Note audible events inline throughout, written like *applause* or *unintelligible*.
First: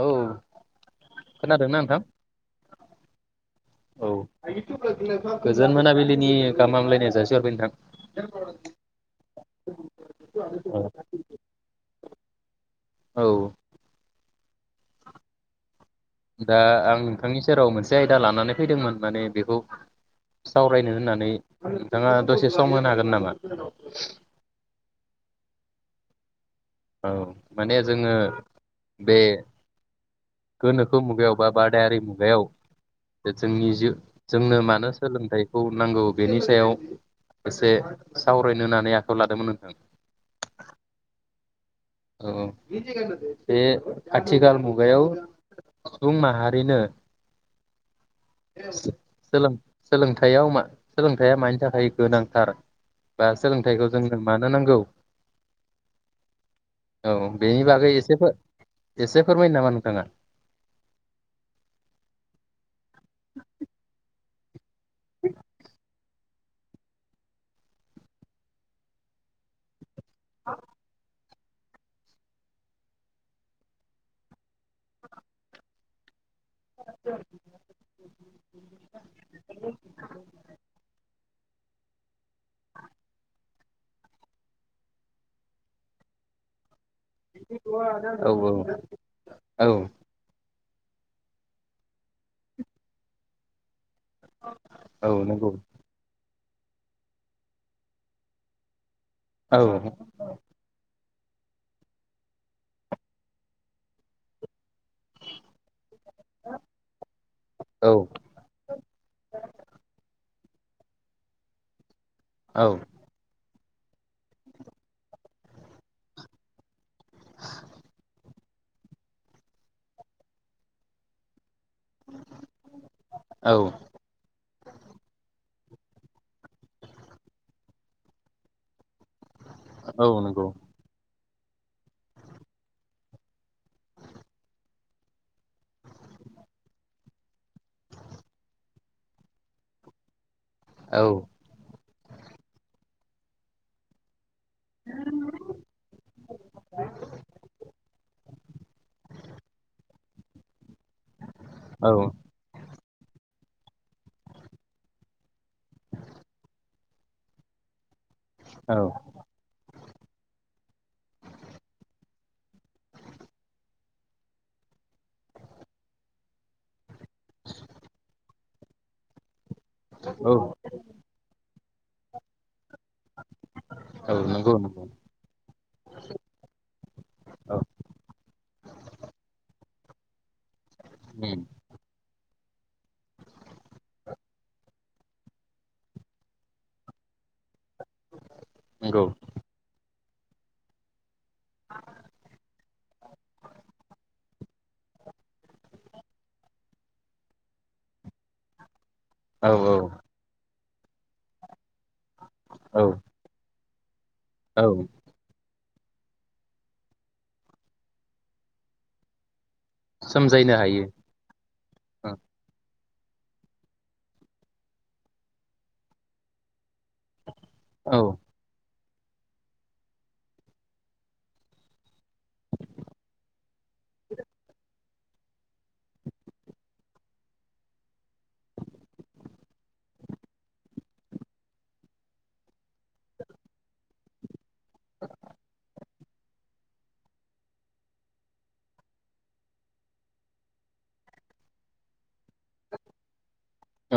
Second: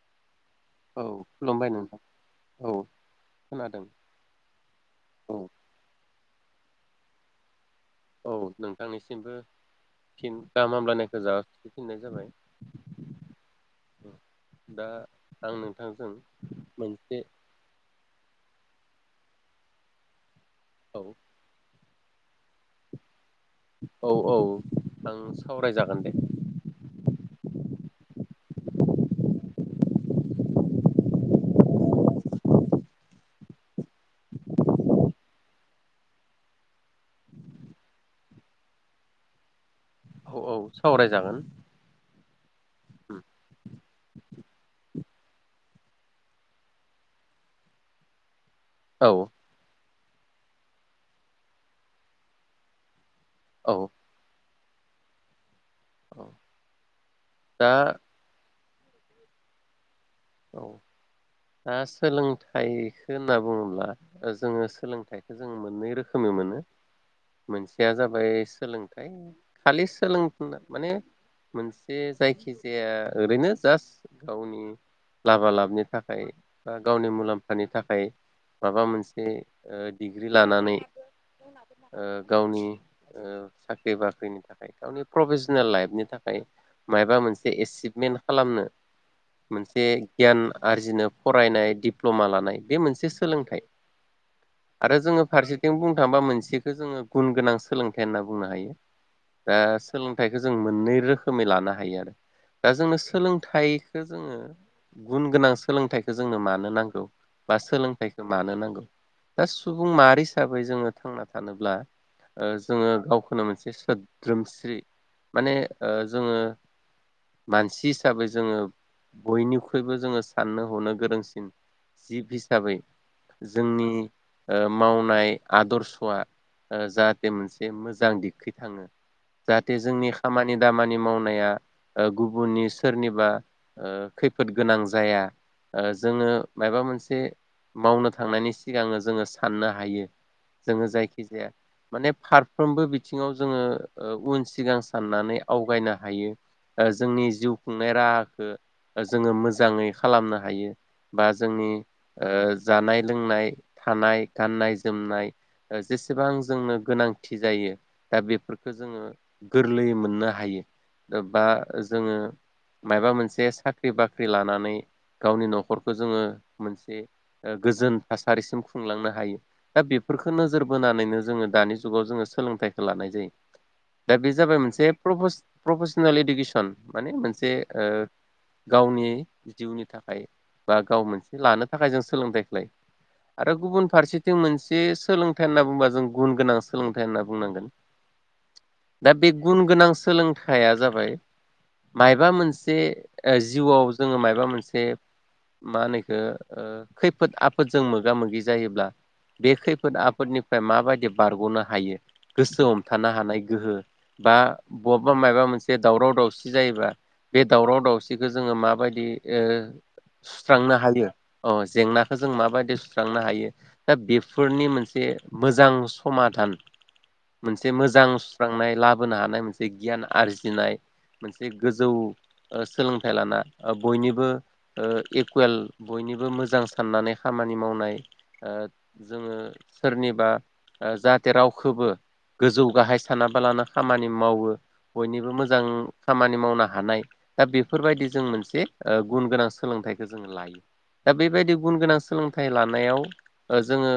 औ औ खुलुमबाय खोनादोंना नोंथां औ खोनादों औ औ गोजोन मोनाबिलिनि गाहाम हामलायनाय जासि हरबाय नोंथां औ नोंथांनिसिमबो फिन गाहाम हामलानायखौ जासिफिननाय जाबाय औ दा आंनो दा आं नोंथांनि सेराव मोनसे आय दा लानानै फैदोंमोन माने बेखौ सावरायनो औ होननानै नोंथाङा दसे सम होनो हागोन नामा औ औ आं सावराय जागोन दे औ माने जोङो बे गोनोखो मुगायाव बा बादायारि मुगायाव जोंनि जि जोंनो मानो सोलोंथाइखौ नांगौ बेनि सायाव एसे सावरायनो होननानै आखायाव लादोंमोन नोंथां औ औ सावरायजागोन औ बे आथिखाल मुगायाव सुबुं माहारिनो औ सोलों सोलोंथायाव मा सोलोंथाया मानि थाखाय गोनांथार बा औ सोलोंथाइखौ जोंनो मानो होनांगौ औ औ बेनि दा बागै एसे बो एसे फोरमायनो नामा नोंथाङा औ दा सोलोंथाइखो होनना बुंङोब्ला जोंङो सोलोंथाइखो जों मोननै रोखो खोमै मोनो मोनसेया जाबाय सोलोंथाइ खालि सोलों फुंनाय माने मोनसे जायखिजाया ओरैनो जास्ट गावनि लाबा लाबनि थाखाय बा गावनि मुलाम्फानि थाखाय माबा मोनसे ओ डिग्रि लानानै औ गावनि साख्रि बाख्रिनि थाखाय गावनि प्रफेसनेल लाइफनि थाखाय मायबा मोनसे एसिभमेन्ट औ खालामनो औ मोनसे जे गियान आरजिनो फरायनाय डिप्ल'मा लानाय बे मोनसे सोलोंथाइ। आरो औ जोंङो नंगौ फारसेथिं बुंनो थांबा मोनसे बिखौ जोंङो गुन गोनां सोलोंथाइ होनना बुंनो हायो दा औ सोलोंथाइखौ जों मोननै रो रोखोमै लानो हायो आरो दा जोंनो सोलोंथाइखो जोङो गुन गोनां सोलोंथाइखो जोंनो मानो नांगौ बा औ सोलोंथाइखो मानो नांगौ दा सुबुं माहारि हिसाबै जोंङो थांना थानोब्ला ओ औ जोङो गावखौनो मोनसे बे सोद्रोमस्रि माने ओ जोङो मानसि हिसाबै जोङो बयनि फैबो जोंङो साननो हनो गोरोंसिन जिब हिसाबै औ जोंनि ओ मावनाय आदर्शआ ओ जाहाथे मोनसे मोजां दिगखै थाङो जाहाथे औ जोंनि नंगौ खामानि दामानि मावनो नाया ओ गुबुननि सोरनिबा ओ खै फोद गोनां जाया ओ जोंङो माबा मोनसे मावनो थांनायनि सिगां जोंङो साननो हायो। जोङो औ जायखिजाया माने फारफ्रोमबो बि थिंङाव जोङो ओ उनसिन सिगां साननानै आवगायनो हायो ओ जोंनि जिउ खुंनाय राहाखो जोंङो मोजांङै खालामनो हायो। बा जोंनि औ ओ जानाय लोंनाय थानाय गाननाय-जोमनाय जेसेबां जोंनो गोनांथि जायो। दा बेफोरखो जोङो गोरलैयै मोननो हायो बा जोङो मायोबा मोनसे सा ख्रि-बाख्रि लानानै गावनि न'खरखौ जोंङो मोनसे ओ गोजोन थासारिसिम खुंलांनो हायो। दा बेफोरखौ औ नोजोर बोनानैनो जोंङो दानि जु जुगाव जोंङो सोलोंथाइ लानाय जायो औ दा बे नंगौ जाबाय नंगौ मोनसे प्रपस प्रफेसनेल इडुकेसन माने मोनसे औ ओ *unintelligible* जिउनि थाखाय बा गाव मोनसे उम लानो थाखाय जों सोलोंथाइ लाय आरो गुबुन फारसेथिं मोनसे सोलोंथाइ होनना बुंबा जों गुन गोनां सोलोंथाइ होनना बुंनांगोन नंगौ दा बे गुन गोनां सोलोंथाइया जाबाय मामोबा मोनसे ओ जिउवाव जोङो मायबा मोनसे मा होनो इखो ओ खैफोद आफोदजों मोगा मोगि जायोब्ला औ बे औ खैफोद आफोदनि दा माबायदि बारग'नो हायो? गोसो औ हमथानो हानाय गोहो बा औ बहाबा मायबा मोनसे जे दावराव दावसि जायोबा बे दावराव दावसि बिखो जोङो माबायदि ओ सुस्रांनो हायो अ औ जेंनाखौ जों माबादि लांनो हायो दा बेफोरनि मोनसे मोजां समादान मोनसे औ मोजां सुस्रांनाय लाब हानाय मोनसे गियान आरजिनाय मोनसे गोजौ सोलों फिथाइ लाना ओ बयनिबो इकुवेल बयनिबो मोजां साननानै खामानि मावनाय जोङो सोरनिबा जाहाथे रावखौबो गोजौ गाहाय सानाबालानो खामानि मावो बयनिबो मोजां खामानि मावनो हानाय दा बे बेफोरबायदि जों मोनसे गुन गोनां सोलोंथाइखौ जोङो लायो दा बेबायदि गुन गोनां सोलोंथाइ लानायाव जोङो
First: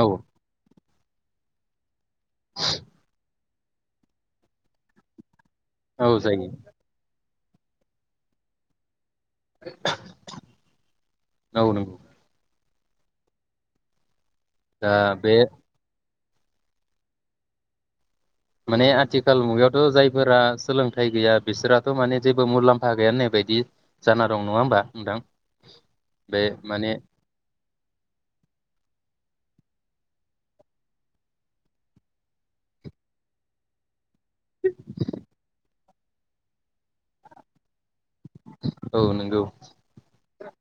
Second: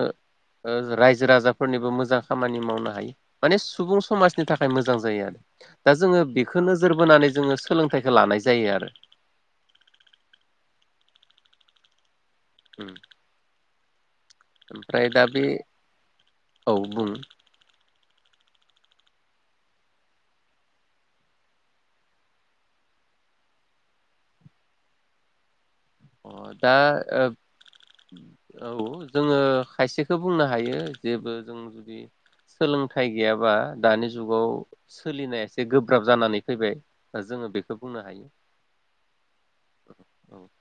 ज रायजो राजाफोरनिबो मोजां खामानि मावनो हायो माने सुबुं समाजनि थाखाय मोजां जायो आरो दा औ जोङो जायो बेखौ नोजोर बोनानै जोङो सोलोंथाइखो लानाय जायो आरो नंगौ नंगौ उ ओमफ्राय दा बि औ बुं माने आथिखाल मुगायावथ' जायफोरा सोलोंथाइ गैया बिसोराथ' माने जेबो मुलाम्फा गैया होननाय बायदि जाना दं नङा होमबा नोंथां? अ बे दा माने ओब औ जोङो खायसेखौ बुंनो हायो जेबो जों जुदि सोलोंथाइ गैयाबा दानि जुग जुगाव सोलिनाया एसे गोब गोब्राब जानानै फैबाय ओ जोङो बेखौ बुंनो हायो औ नोंगौ। औ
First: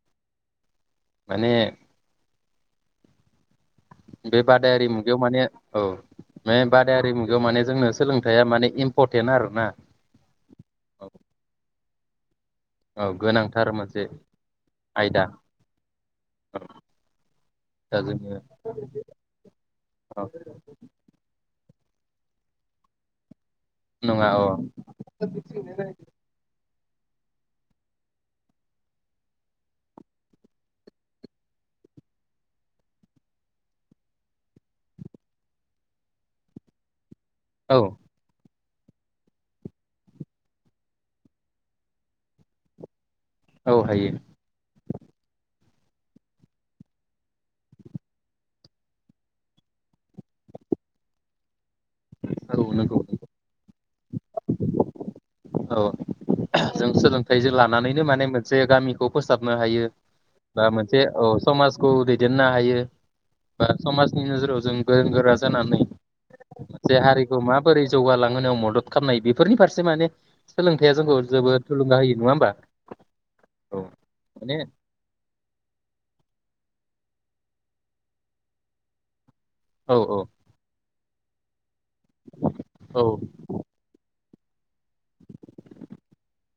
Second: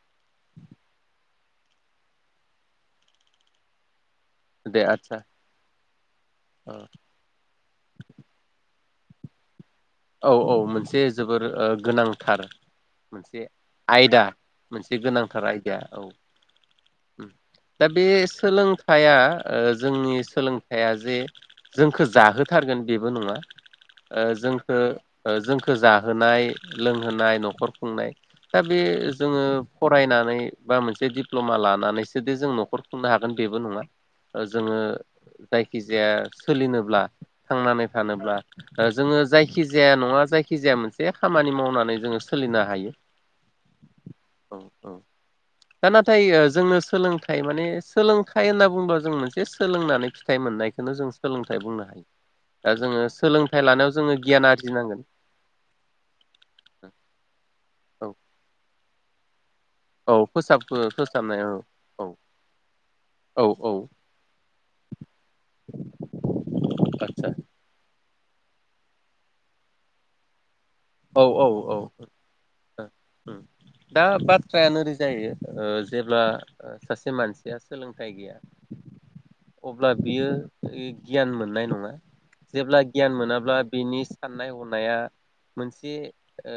माने बे दे बादायारि मुगायाव आदसा माने औ बे बादायारि मुगायाव माने जोंनो सोलोंथाइया माने इमफ फरटेन आरोना। औ औ मोनसे औ जोबोर ओ गोनांथार औ मोनसे गोनांथार मोनसे आयदा मोनसे आयदा गोनांथार आयदा औ उम दा बे सोलोंथाइया ओ जोंनि औ सोलोंथाइया जे जोंखो जाहोथारगोन बेबो नङा नङा अ। ओ जोंखो ओ जोंखो जाहोनाय लोंहोनाय न'खर खुंनाय दा बे जोङो फरायनानै बा मोनसे दिप्ल'मा लानानैसोदि जों न'खर खुंनो हागोन बेबो नङा ओ जोङो जायखि जाया सोलिनोब्ला औ थांनानै थानोब्ला ओ जोङो जायखि खि जाया नङा जायखिजाया मोनसे खामानि मावनानै जोङो सोलिनो हायो। औ हायो। औ औ दा नाथाय ओ जोंनो सोलोंथाइ माने सोलोंथाइ होनना बुंबा जों मोनसे सोलोंनानै फिथाइ मोननायखोनो जों सोलोंथाइ बुंनो हायो। औ दा नंगौ जोङो सोलोंथाइ लानायाव जोङो गियान आरजिनांगोन औ जों सोलोंथाइजों लानानैनो औ माने मोनसे गामिखौ फोसाब नो हायो औ बा फोसाब मोनसे अ फोसाबनाय औ समाजखौ औ दैदेनो हायो औ बा औ समाजनि नोजोराव जों गोरों गोरा जानानै मोनसे आदसा हारिखौ माबोरै जौगालां मावनायाव मदद खामनाय बेफोरनि फारसे माने सोलोंथाइया औ जोंखौ औ औ जोबोद ओ ओ थुलुंगा होयो नङा होमबा उम दा माने बाथ्राया नोरै जाहैयो ओ जेब्ला ओ सासे से मानसिया सोलोंथाइ गैया अब्ला औ बियो यै गियान मोननाय नङा। जेब्ला औ गियान मोनाब्ला बिनि साननाय हनाया मोनसे ओ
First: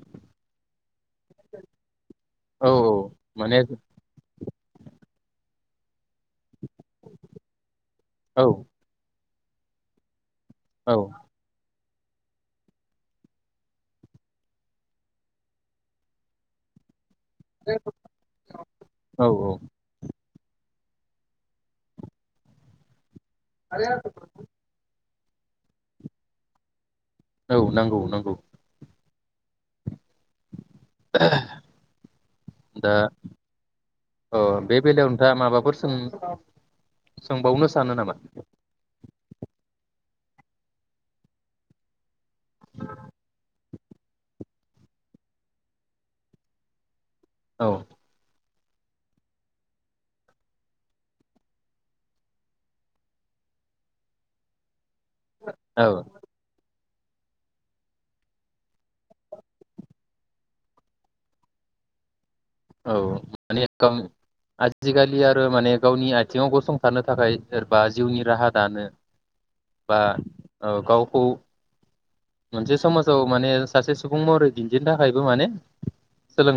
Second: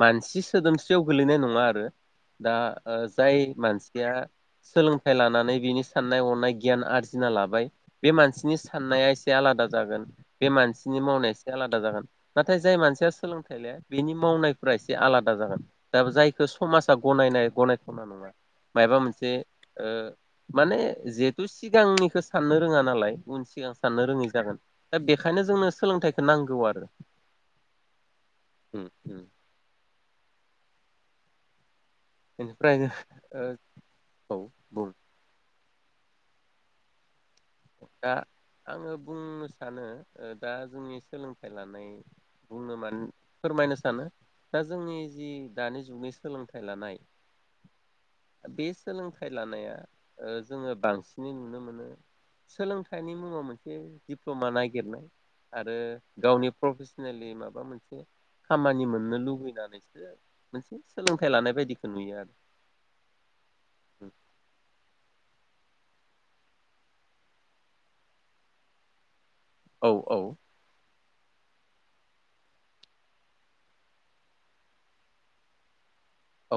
मानसि सोदोमस्रि खासेयाव गोलैनाय नङा आरो दा औ जाय माने मानसिया सोलोंथाइ लानानै बिनि साननाय हनाय गियान आरजिना लाबाय बे औ मानसिनि साननाया एसे से आलादा जागोन बे औ मानसिनि मावनाया एसे आलादा जागोन थाय जाय मानसिया सोलोंथाइ लाया बिनि मावनायफोरा एसे आलादा जागोन दाबो जायखौ समाजा गनायनाय गनायथावना नङा माबा औ मोनसे माने जिहेथु सिगांनिखो साननो रोङा नालाय उन सिगां साननो रोङै जागोन दा बे खायनो जोंनो सोलोंथाइखौ नांगौ आरो औ नांगौ नांगौ *unintelligible* दा बेनिफ्रायनो ओ औ बे बेलायाव नोंथाङा माबाफोर उम दा आङो बुंनो सानो दा जोंनि सोलोंथाइ लानाय बुङोमोन फोरमायनो सानो दा जोंनि जि दानि जुगनि सोलोंथाइ लानाय औ बे सोलोंथाइ लानाया जोङो बांसिनै नुनो मोनो सोलोंथाइनि मुङाव मोनसे दिप्लमा नागिरनाय आरो औ गावनि प्रफेसन माबा मोनसे खामानि मोननो लुबैनानैसो मोनसे सोलोंथाइ लानाय बायदिखौ नुयो आरो औ मानि आजिखालि आरो माने गावनि आथिङाव गसंथानो थाखाय सोरबा जिउनि राहा दानो औ बा औ गाव खौ मोनसे समाजाव माने सासे सुबुं महरै दिन्थिनो थाखायबो माने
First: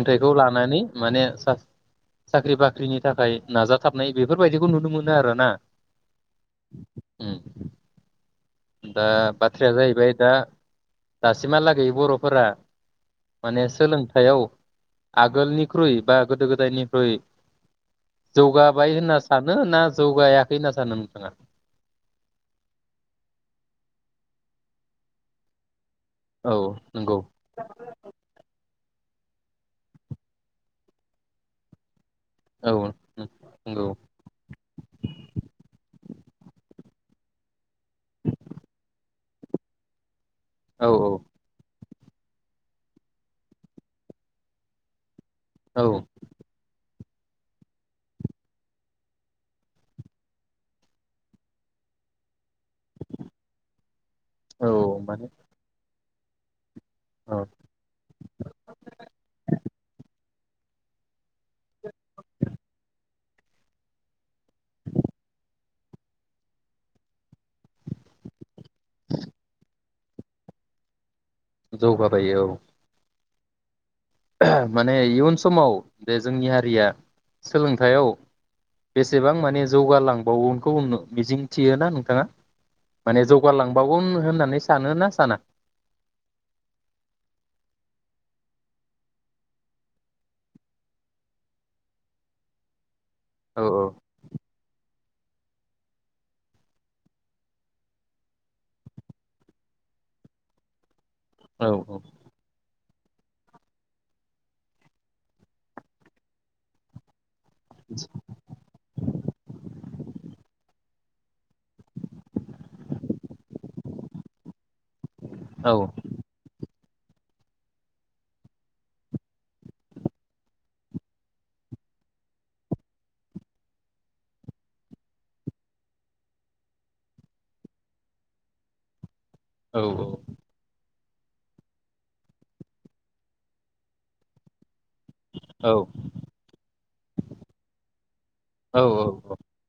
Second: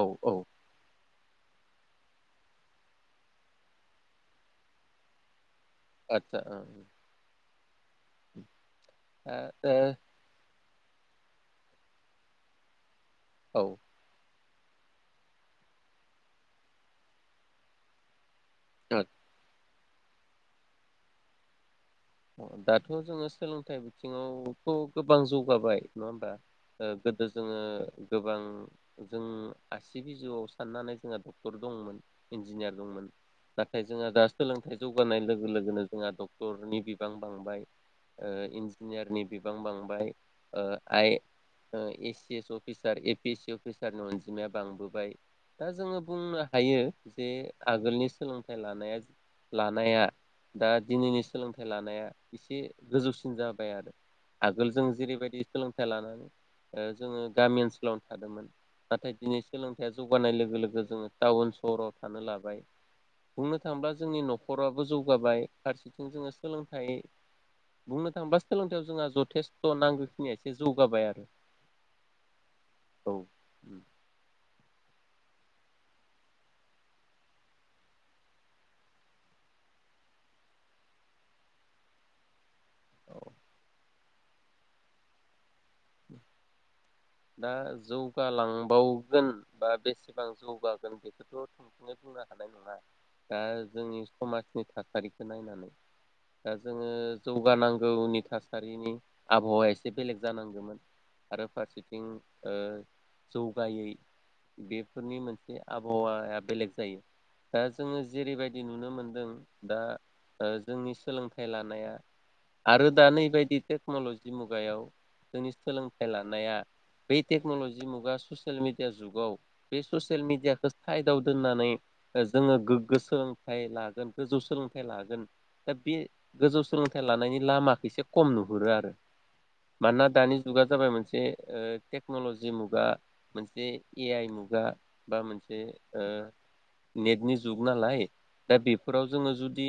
औ औ लानानै माने साख्रि बाख्रिनि थाखाय नाजाथाबनाय बेफोरबायदिखौ नुनो मोनो आरो ना आतसा दा बाथ्राया जाहैबाय दा दासिमहालागै बर'फोरा ओ औ माने सोलोंथायाइाव आगोलनिख्रुइ बा गोदो गोदायनिख्रुइ जौगाबाय आतसा होनना सानो ना जौगाखै होनना सानो नोंथाङा दाथ' जोङो सोलोंथाइ बिथिङावथ' गोबां जौगाबाय नङा होमबा औ ओ नंगौ गोदो जोङो गोबां जों आसि बिजौआव साननानै जोंहा डक्टर दंमोन औ इन्जिनियार दंमोन नंगौ नाथाय जोंहा दा सोलोंथाइ जौगानाय लोगो लोगोनो जोंहा डक्टरनि बि बिबां बांबाय इन्जिनियारनि बिबां बांबाय औ I S C S officer A P S C अफिसारनि अनजिमाया बांबोबाय दा औ जोङो बुंनो हायो जे आगोलनि सोलोंथाइ लानाया लानाया दा दिनैनि सोलोंथाइ फिथाइ लानाया एसे गोजौसिन जाबाय आरो आगोल जों औ माने जेरैबायदि सोलोंथाइ लानानानै जोङो औ गामि ओनसोलावनो थादोंमोन नाथाय दिनै सोलोंथाइया जौ जौगानाय लोगो लोगो जोङो टाउन सहराव थानो लाबाय बुंनो थाङोब्ला जोंनि न'खराबो जौगाबाय फारसेथिं जोङो सोलोंथाइ बुंनो थाङोबा सोलोंथाइयाव जोंहा जथेस्थ' नांगौ निया एसे जौगाबाय आरो जौ बाबायो औ औ माने इयुन समाव जे जोंनि हारिया सोलोंथाइयाव बेसेबां माने जौगालांबावोनखौ मिजिंथियोना नोंथाङा औ माने जौगालांबाबोन होननानै सानोना साना *inaudible* दा जौगालांबावगोन बा बेसेबां जौगागोन बेखौथ' थोंजोङै बुंनो हानाय नङा दा औ जोंनि समाजनि थासारि बे नायनानै दा जोङो जौगानांगौनि थासारिनि आबहावाया एसे बेलेग जानांगौमोन आरो औ फारसेथि थिं ओ जौगायै बेफोरनि मोनसे आबहावाया बेलेग जायो। दा जोङो जेरैबायदि नुनो मोनदों दा जोंनि सोलोंथाइ लानाया आरो दा नैबायदि टेक्न'लजि मुगायाव जोंनि औ सोलोंथाइ लानाया बे टेक्नलजि मुगा ससियेल मिडिया जुगाव बे ससियेल मिडियाखौ साइदआव दोननानै जोङो गोग्गो सोलोंथाइ लागोन गोजौ सोलोंथाइ लागोन दा बे गोजौ सोलोंथाइ लानायनि लामाखौ एसे खम नुहुरो आरो। औ मानोना दानि जगा जाबाय मोनसे दे टेक्न'लजि मुगा मोनसे ए आइ मुगा बा मोनसे औ ओ नेटनि जुग नालाय दा औ बेफोराव जोङो जुदि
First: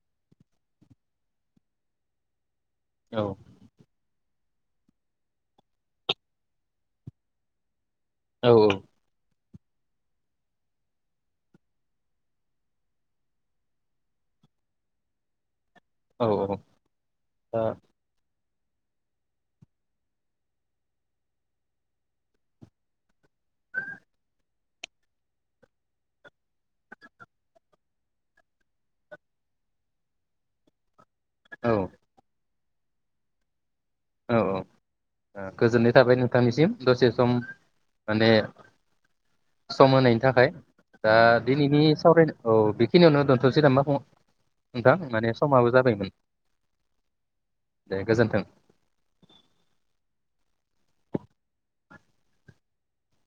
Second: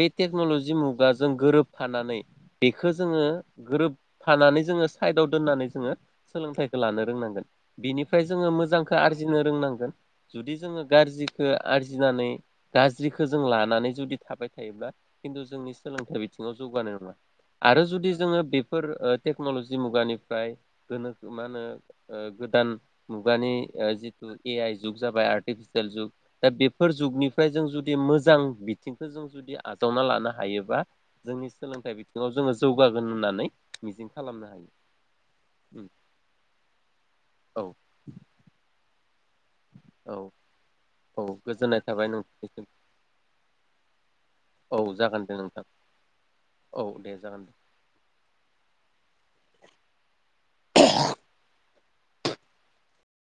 बे टेक्न'ल'जि मुगाजों गोरोबफानानै बेखो औ जोङो गोरोब थानानै जोङो साइदाव दोननानै जोङो सोलोंथाइखौ लानो रोंनांगोन बिनिफ्राय औ जोङो मोजांखौ आरजिनो फोरोंनांगोन जुदि जोङो गाज्रिखौ आरजिनानै गाज्रिखौ जों लानानै जुदि थाबाय थायोब्ला खिन्थु जोंनि सोलोंथाइ बिथिङाव औ जौगानोब्ला आरो जुदि जोङो बे फोर टेक्न'ल'जि मुगानिफ्राय गोनोखो मा होनो गोदान मुगानि जिथु ए आइ जुग जाबाय आर्टिफिसियेल जुग दा बेफोर जुगनिफ्राय जों जुदि मोजां बिथिंखौ जों जुदि आजावना लानो हायोबा जोंनि औ सोलोंथाइ बिथिङाव जोङो जौगागोन होननानै मिजिं औ खालामनो हायो गोजोननाय थाबाय नोंथांनिसिम दसे सम औ माने सम औ होनायनि थाखाय दा औ गोजोननाय दिनैनि थाबाय सावरायनाय नोंथांनिसिम औ बेखिनियावनो दोनथ'सै ना मा फुङ औ नोंथां जागोन माने दे नोंथां समाबो जाबायमोन औ दे जागोन दे दे गोजोन्थों *inaudible* *unintelligible*